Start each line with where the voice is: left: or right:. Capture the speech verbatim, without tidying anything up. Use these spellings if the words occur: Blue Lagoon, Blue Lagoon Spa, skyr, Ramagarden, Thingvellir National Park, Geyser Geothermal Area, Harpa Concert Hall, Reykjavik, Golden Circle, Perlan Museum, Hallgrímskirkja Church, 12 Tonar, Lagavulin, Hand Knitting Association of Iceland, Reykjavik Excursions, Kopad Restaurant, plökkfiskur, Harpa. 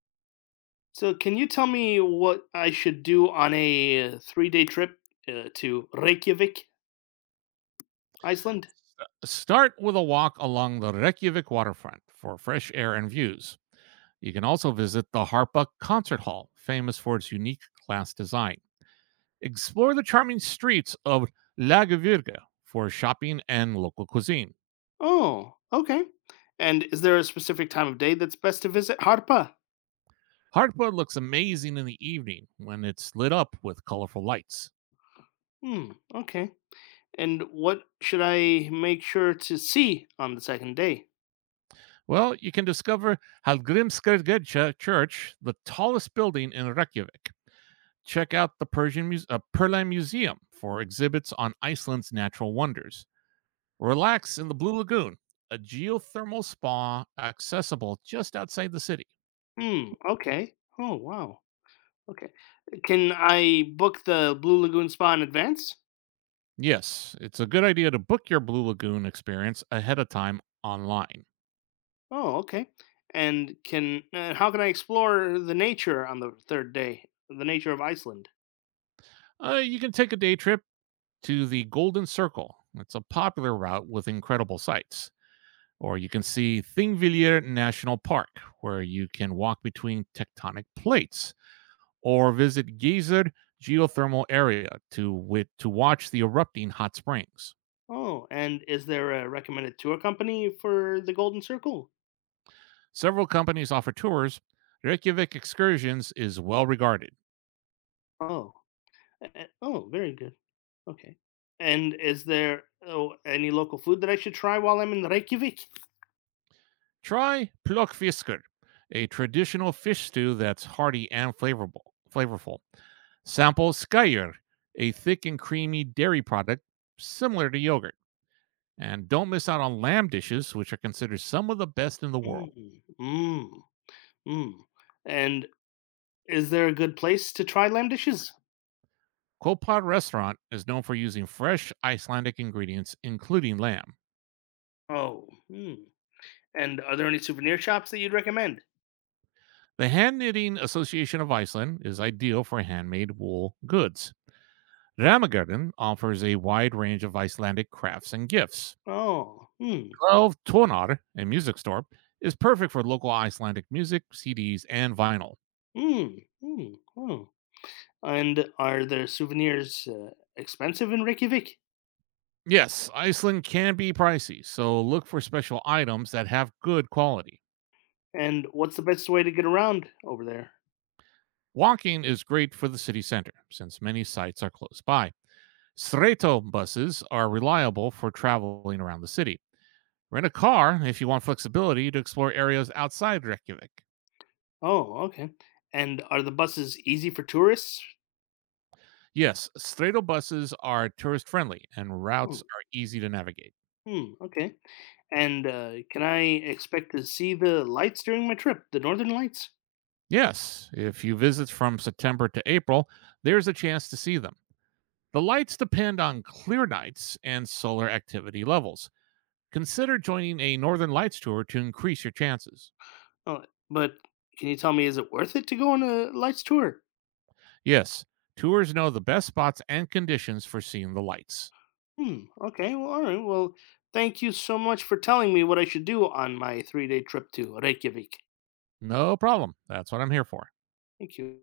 left: So, can you tell me what I should do on a three day trip uh, to Reykjavik, Iceland?
right: Start with a walk along the Reykjavik waterfront for fresh air and views. You can also visit the Harpa Concert Hall, famous for its unique glass design. Explore the charming streets of Lagavulin for shopping and local cuisine.
left: Oh, okay. And is there a specific time of day that's best to visit Harpa?
right: Harpa looks amazing in the evening when it's lit up with colorful lights.
left: Hmm, okay. And what should I make sure to see on the second day?
right: Well, you can discover Hallgrímskirkja Church, the tallest building in Reykjavik. Check out the Persian Muse- uh, Perlan Museum for exhibits on Iceland's natural wonders. Relax in the Blue Lagoon, a geothermal spa accessible just outside the city.
left: Hmm, okay. Oh, wow. Okay. Can I book the Blue Lagoon Spa in advance?
right: Yes, it's a good idea to book your Blue Lagoon experience ahead of time online.
left: Oh, okay. And can uh, how can I explore the nature on the third day? The nature of Iceland?
right: Uh, you can take a day trip to the Golden Circle. It's a popular route with incredible sights. Or you can see Thingvellir National Park, where you can walk between tectonic plates. Or visit Geyser Geothermal Area to, wit- to watch the erupting hot springs.
left: Oh, and is there a recommended tour company for the Golden Circle?
right: Several companies offer tours. Reykjavik Excursions is well regarded.
left: Oh, eh, eh, oh, very good. Okay. And is there oh, any local food that I should try while I'm in Reykjavik?
right: Try plökkfiskur, a traditional fish stew that's hearty and flavorful. flavorful. Sample skyr, a thick and creamy dairy product similar to yogurt. And don't miss out on lamb dishes, which are considered some of the best in the
left: Mm,
right: world.
left: mm, mm. And is there a good place to try lamb dishes?
right: Kopad Restaurant is known for using fresh Icelandic ingredients, including lamb.
left: Oh, mm. And are there any souvenir shops that you'd recommend?
right: The Hand Knitting Association of Iceland is ideal for handmade wool goods. Ramagarden offers a wide range of Icelandic crafts and gifts.
left: Oh, mm,
right: twelve Tonar, a music store, is perfect for local Icelandic music, C Ds, and vinyl.
left: mm, mm, oh. And are the souvenirs uh, expensive in Reykjavik?
right: Yes, Iceland can be pricey, so look for special items that have good quality.
left: And what's the best way to get around over there?
right: Walking is great for the city center, since many sites are close by. Sreto buses are reliable for traveling around the city. Rent a car if you want flexibility to explore areas outside Reykjavik.
left: Oh, okay. And are the buses easy for tourists?
right: Yes, Strato buses are tourist friendly and
left: Hmm.
right: routes are easy to navigate.
left: Hmm. Okay. And uh, can I expect to see the lights during my trip, the Northern Lights?
right: Yes, if you visit from September to April, there's a chance to see them. The lights depend on clear nights and solar activity levels. Consider joining a Northern Lights tour to increase your chances.
left: Oh, but can you tell me, is it worth it to go on a lights tour?
right: Yes, tours know the best spots and conditions for seeing the lights.
left: Hmm. Okay. Well, all right. Well, thank you so much for telling me what I should do on my three-day trip to Reykjavik.
right: No problem. That's what I'm here for.
left: Thank you.